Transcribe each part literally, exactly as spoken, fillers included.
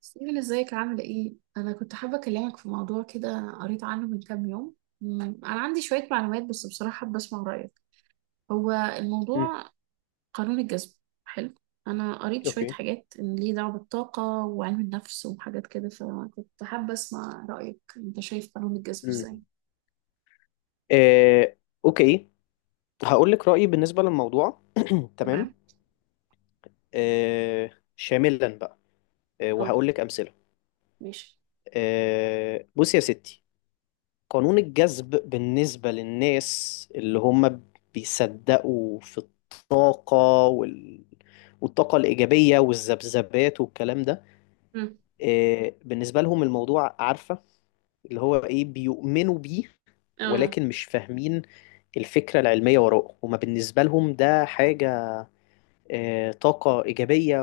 سيفل، ازيك؟ عاملة ايه؟ أنا كنت حابة أكلمك في موضوع كده، قريت عنه من كام يوم. مم، أنا عندي شوية معلومات، بس بصراحة حابة أسمع رأيك. هو مم. الموضوع قانون الجذب. حلو. أنا قريت شوية اوكي. حاجات إن ليه دعوة بالطاقة وعلم النفس وحاجات كده، فكنت حابة أسمع رأيك. أنت شايف قانون الجذب مم. ازاي؟ آه، اوكي، هقول لك رأيي بالنسبة للموضوع تمام. تمام؟ آه، شاملا بقى. آه، اه. وهقول لك أمثلة. ماشي. آه، بصي يا ستي. قانون الجذب بالنسبة للناس اللي هم بيصدقوا في الطاقة وال... والطاقة الإيجابية والذبذبات والكلام ده. مم، آه، بالنسبة لهم الموضوع، عارفة اللي هو ايه، بيؤمنوا بيه، اه. ولكن مش فاهمين الفكرة العلمية وراءه. هما بالنسبة لهم ده حاجة، آه، طاقة إيجابية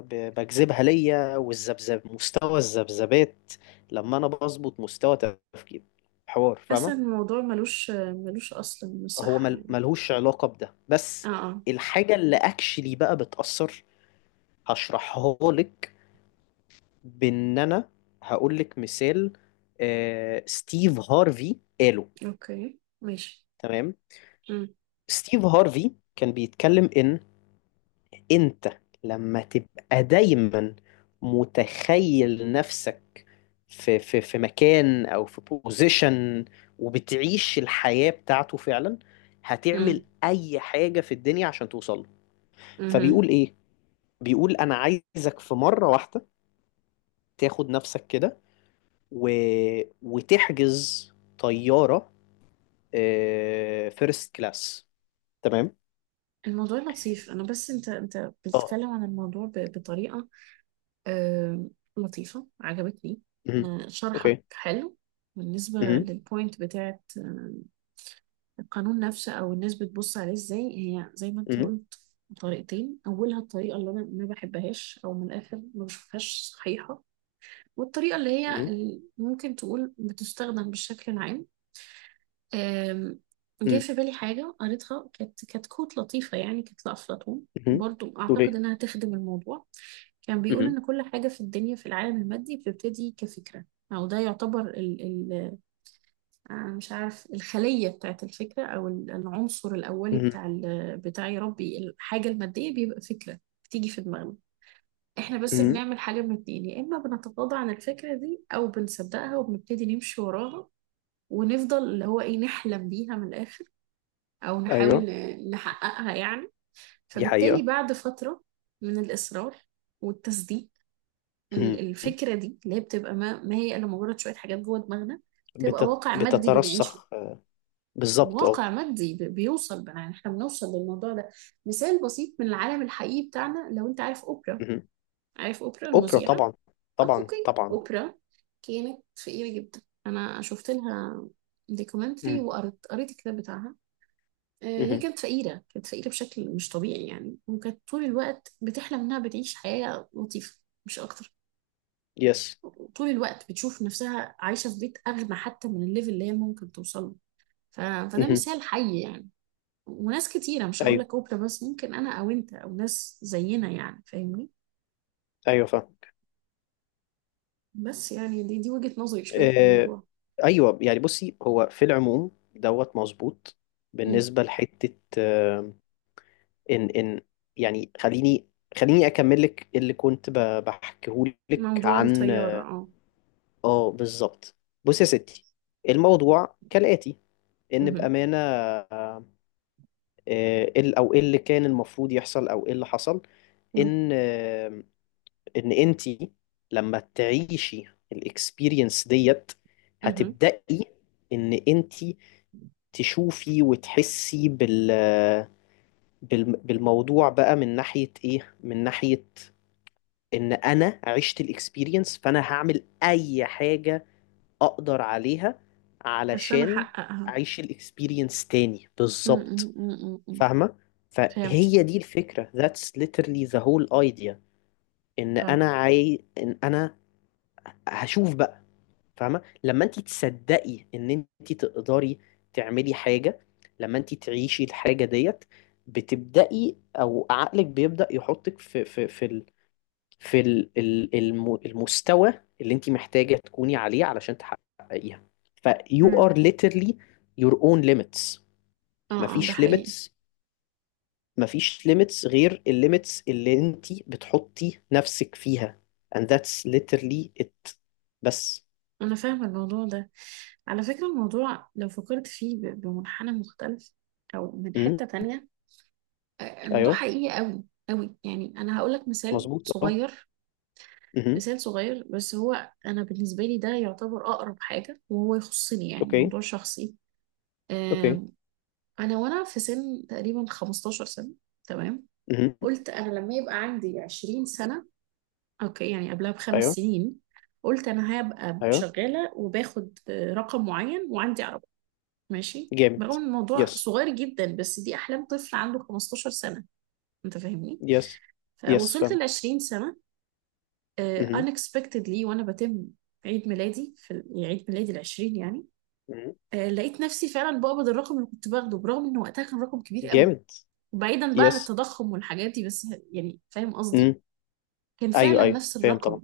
ب- بجذبها ليا، والذبذب، مستوى الذبذبات، لما أنا بظبط مستوى تفكير، حوار، حاسة فاهمة. إن الموضوع ملوش ملوش أصل من هو الصحة مل- يعني. ملهوش علاقة بده. اه، بس اه. الحاجة اللي أكشلي بقى بتأثر، هشرحها لك، بإن أنا هقول لك مثال. آه، ستيف هارفي قاله. اوكي، ماشي. تمام. ستيف هارفي كان بيتكلم ان انت لما تبقى دايما متخيل نفسك في في في مكان او في بوزيشن، وبتعيش الحياة بتاعته فعلا، هتعمل امم اي حاجة في الدنيا عشان توصل له. فبيقول ايه؟ بيقول انا عايزك في مرة واحدة تاخد نفسك كده و... وتحجز طيارة فيرست كلاس. تمام. الموضوع لطيف. انا بس انت انت اه. بتتكلم عن الموضوع ب- بطريقه آه، لطيفه، عجبتني. مهم. آه، شرحك اوكي. حلو. بالنسبه مهم. للبوينت بتاعت آه، القانون نفسه، او الناس بتبص عليه ازاي؟ هي زي ما انت مهم. قلت، طريقتين. اولها الطريقه اللي انا ما بحبهاش او من الاخر ما بشوفهاش صحيحه، والطريقه اللي هي مم. ال- ممكن تقول بتستخدم بالشكل العام. أم، جه مم. في بالي حاجة قريتها، كانت كانت كوت لطيفة يعني، كانت لأفلاطون، مم. برضو أعتقد توريه. إنها تخدم الموضوع. كان بيقول مم. إن كل حاجة في الدنيا في العالم المادي بتبتدي كفكرة، أو ده يعتبر ال ال آه، مش عارف الخلية بتاعت الفكرة، أو ال- العنصر الأولي مم. بتاع ال- بتاع، يا ربي، الحاجة المادية بيبقى فكرة بتيجي في دماغنا. احنا بس مم. بنعمل حاجة من اتنين، يا إما بنتغاضى عن الفكرة دي أو بنصدقها وبنبتدي نمشي وراها ونفضل اللي هو ايه نحلم بيها من الآخر، أو نحاول ايوه، ن- نحققها يعني. دي فبالتالي حقيقة. بعد فترة من الإصرار والتصديق، ال- مم. الفكرة دي اللي هي بتبقى ما, ما هي إلا مجرد شوية حاجات جوه دماغنا، تبقى بتت... واقع مادي بنعيشه. بتترسخ. بالظبط، اه. واقع مادي ب- بيوصل بقى، يعني احنا بنوصل للموضوع ده. مثال بسيط من العالم الحقيقي بتاعنا، لو انت عارف اوبرا، مم. عارف اوبرا اوبرا، المذيعة؟ طبعا. اه، طبعا اوكي. طبعا. اوبرا كانت فقيرة جدا. انا شفت لها دوكيومنتري مم. وقريت قريت الكتاب بتاعها. آه، هي مم. كانت فقيرة، كانت فقيرة بشكل مش طبيعي يعني، وكانت طول الوقت بتحلم إنها بتعيش حياة لطيفة، مش أكتر. يس. طول الوقت بتشوف نفسها عايشة في بيت أغنى حتى من الليفل اللي هي ممكن توصل له. ف... فده مم. مثال حي يعني. وناس كتيرة، مش هقول ايوه لك أوبرا بس، ممكن أنا أو أنت أو ناس زينا يعني، فاهمني. ايوه، فاهم. بس يعني دي دي وجهة نظري شوية في آه، الموضوع. ايوه يعني، بصي، هو في العموم دوت مظبوط. إيه، بالنسبة لحتة، آه، ان ان يعني، خليني خليني اكمل لك اللي كنت بحكيه لك موضوع عن. الطيارة. اه. اه، بالظبط. بص يا ستي، الموضوع كالآتي: ان مهم. بأمانة، آه، ال- او ايه اللي كان المفروض يحصل، او ايه اللي حصل، مم. ان آه، ان انتي لما تعيشي الاكسبيرينس ديت، مهم. هتبدأي ان انتي تشوفي وتحسي بال بال- بالموضوع بقى، من ناحية ايه، من ناحية ان انا عشت الاكسبيرينس، فانا هعمل اي حاجة اقدر عليها عشان علشان أحققها. اعيش الاكسبيرينس تاني. مم. مم. بالظبط. مم. مم. فاهمة؟ فهمت. فهي دي الفكرة. That's literally the whole idea. ان اه. انا عاي... ان انا هشوف بقى. فاهمة، لما انت تصدقي ان انت تقدري تعملي حاجة، لما انت تعيشي الحاجة ديت، بتبدأي، او عقلك بيبدأ يحطك في في في ال... في ال- ال- الم- المستوى اللي انت محتاجة تكوني عليه علشان تحققيها. ف you مم. are literally your own limits. اه، اه، ده مفيش حقيقي. limits مفيش limits غير الليميتس اللي انت بتحطي نفسك فيها. And that's literally it. بس. أنا فاهمة الموضوع ده. على فكرة الموضوع لو فكرت فيه ب- بمنحنى مختلف أو من امم. حتة تانية، آه، الموضوع ايوه، حقيقي أوي، أوي يعني. أنا هقولك مثال مظبوط، اه. صغير. امم. مثال صغير بس، هو أنا بالنسبة لي ده يعتبر أقرب حاجة وهو يخصني يعني، اوكي موضوع شخصي. اوكي. آم، أنا وأنا في سن تقريبا 15 سنة، تمام. امم. قلت أنا لما يبقى عندي 20 سنة، أوكي، يعني قبلها بخمس ايوه سنين، قلت أنا هبقى ايوه. شغالة وباخد آه، رقم معين وعندي ماشي، جامد، برغم ان الموضوع يس صغير جدا، بس دي احلام طفل عنده 15 سنه. انت فاهمني؟ يس يس، فوصلت فاهم. ل 20 سنه، آه، امم. unexpectedly، وانا بتم عيد ميلادي في ال- يعني عيد ميلادي ال العشرين يعني، آه، لقيت نفسي فعلا بقبض الرقم اللي كنت باخده، برغم ان وقتها كان رقم كبير قوي جامد، وبعيدا بقى عن يس. التضخم والحاجات دي بس، يعني فاهم قصدي، كان ايوه فعلا ايوه، نفس فاهم، طبعا. الرقم.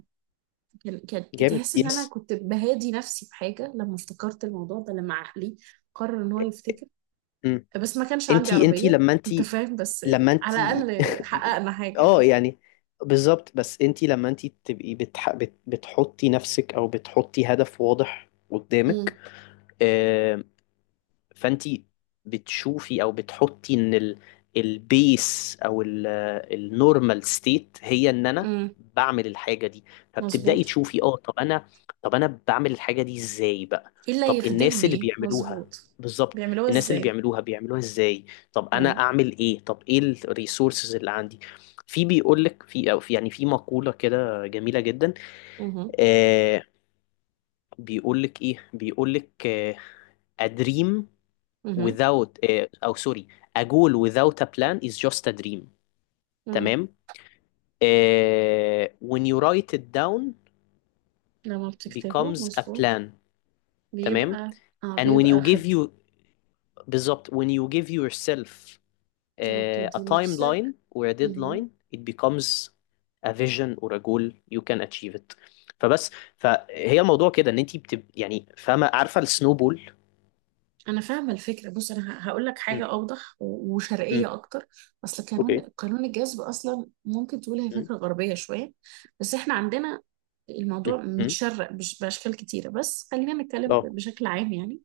كان كانت جامد، تحس ان انا يس. كنت بهادي نفسي بحاجه لما افتكرت الموضوع ده، لما عقلي قرر ان هو يفتكر. امم. بس ما كانش عندي انتي انتي عربية، لما انت انتي فاهم، بس لما على انتي الأقل حققنا حاجة اه يعني. يعني، بالظبط. بس انتي لما انتي تبقي بتح... بت... بتحطي نفسك، او بتحطي هدف واضح قدامك، امم. فانت بتشوفي او بتحطي ان ال البيس او النورمال ستيت هي ان انا امم. بعمل الحاجه دي. فبتبداي مظبوط. تشوفي، اه، طب انا طب انا بعمل الحاجه دي ازاي بقى؟ ايه اللي طب الناس اللي يخدمني؟ بيعملوها، مظبوط. بالظبط. بيعملوها الناس اللي ازاي؟ بيعملوها بيعملوها ازاي؟ طب انا ايوه. اعمل ايه؟ طب ايه الريسورسز اللي عندي؟ في بيقول لك، في او في يعني في مقوله كده جميله جدا. امم. آه، بيقول لك ايه، بيقول لك آه A dream امم. without آه، أو سوري، a goal without a plan is just a dream. امم. تمام. آه، When you write it down لما بتكتبه becomes a مظبوط. plan. تمام. بيبقى. اه، And when you بيبقى give خط. you، بالظبط، when you give yourself اه، آه، a بتدي نفسك. timeline or a deadline it becomes a vision or a goal you can achieve it. فبس. فهي الموضوع كده ان انت بتب يعني، فاهمه، عارفه السنوبول. انا فاهمه الفكره. بص انا هقول لك حاجه اوضح و- وشرقيه امم. اكتر. اصل قانون اوكي. قانون الجذب اصلا ممكن تقول هي مم. فكره غربيه شويه. بس احنا عندنا الموضوع مم. متشرق بش- باشكال كتيره، بس خلينا نتكلم اه. بشكل عام يعني.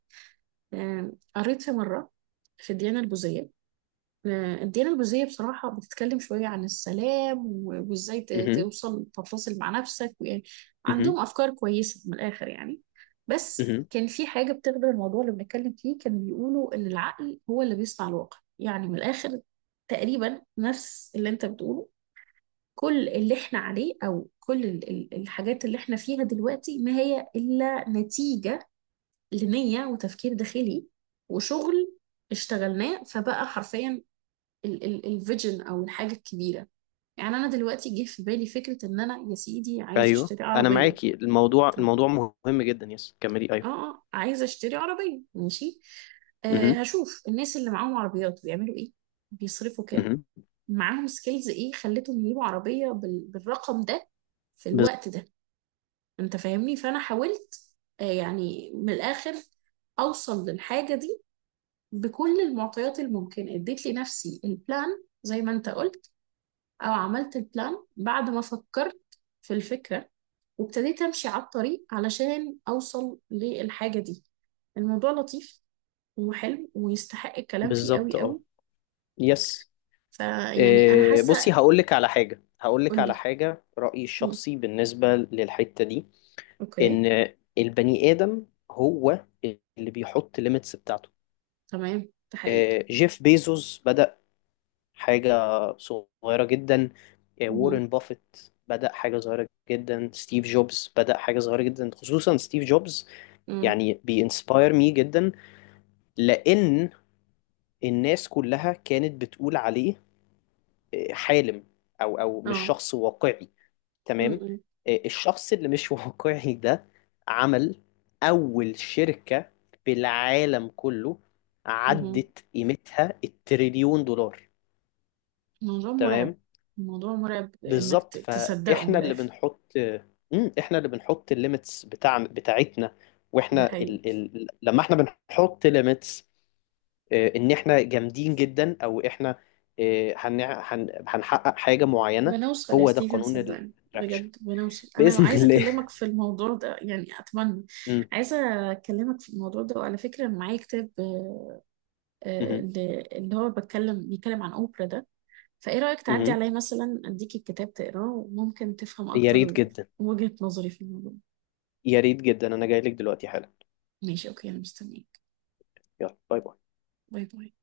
آم، قريت في مره في الديانه البوذيه. آه، الديانة البوذية بصراحة بتتكلم شوية عن السلام و- وازاي ت- مم. توصل تتصل مع نفسك ويعني مم. عندهم أفكار كويسة من الآخر يعني. بس مم. كان في حاجة بتخدم الموضوع اللي بنتكلم فيه، كانوا بيقولوا إن العقل هو اللي بيصنع الواقع يعني، من الآخر تقريبا نفس اللي أنت بتقوله. كل اللي احنا عليه أو كل ال- ال- الحاجات اللي احنا فيها دلوقتي ما هي إلا نتيجة لنية وتفكير داخلي وشغل اشتغلناه، فبقى حرفيا الفيجن او الحاجه الكبيره. يعني انا دلوقتي جه في بالي فكره ان انا، يا سيدي، عايزه ايوه، اشتري انا عربيه. معاكي. الموضوع طب، الموضوع مهم جدا. يس، كملي. اه، ايوه. اه، عايزه اشتري عربيه، ماشي. آه، مهم. هشوف الناس اللي معاهم عربيات بيعملوا ايه، بيصرفوا كام، مهم. معاهم سكيلز ايه خلتهم يجيبوا عربيه بال... بالرقم ده في بز- الوقت ده. انت فاهمني؟ فانا حاولت آه يعني من الاخر اوصل للحاجه دي بكل المعطيات الممكنه. اديت لنفسي البلان زي ما انت قلت، او عملت البلان بعد ما فكرت في الفكرة، وابتديت امشي على الطريق علشان اوصل للحاجة دي. الموضوع لطيف وحلو ويستحق الكلام فيه بالظبط، قوي اه. قوي. يس. فيعني انا إيه، حاسة. بصي، هقول لك على حاجه، هقول لك على قولي. حاجه رايي مم. الشخصي بالنسبه للحته دي. اوكي. ان البني ادم هو اللي بيحط ليميتس بتاعته. تمام. ده حقيقي. إيه، جيف بيزوس بدا حاجه صغيره جدا. إيه، مهم. وارن بافيت بدأ حاجة صغيرة جدا. ستيف جوبز بدأ حاجة صغيرة جدا. خصوصا ستيف جوبز، مم. يعني بينسباير مي جدا، لأن الناس كلها كانت بتقول عليه آه، حالم، أو أو مش اه. شخص واقعي. مم. تمام. مم. آه، الشخص اللي مش واقعي ده عمل أول شركة في العالم كله مهم. عدت قيمتها التريليون دولار. الموضوع مرعب. تمام. الموضوع مرعب انك بالظبط. ت- تصدقه من فإحنا اللي الاخر. بنحط مم، إحنا اللي بنحط الليميتس بتاع بتاعتنا. ده واحنا حقيقي. ال... ال... لما احنا بنحط limits، آه، ان احنا جامدين جدا، او احنا آه، هنع- هن- هنحقق حاجة معينة. بنوصل يا هو ده ستيفن، قانون صدقني الاتراكشن بجد بنوصل. انا بإذن عايزه الله اكلمك في الموضوع ده يعني اتمنى. مم. عايزه اكلمك في الموضوع ده. وعلى فكره أنا معايا كتاب آه، آه، مم. اللي اللي هو بتكلم بيتكلم عن اوبرا ده. فايه رايك تعدي مم. عليا مثلا، اديك الكتاب تقراه وممكن تفهم يا ريت اكتر جدا. وجهه نظري في الموضوع. يا ريت جدا، انا جاي لك دلوقتي حالا. ماشي، اوكي، انا مستنيك. يلا، باي باي. باي باي.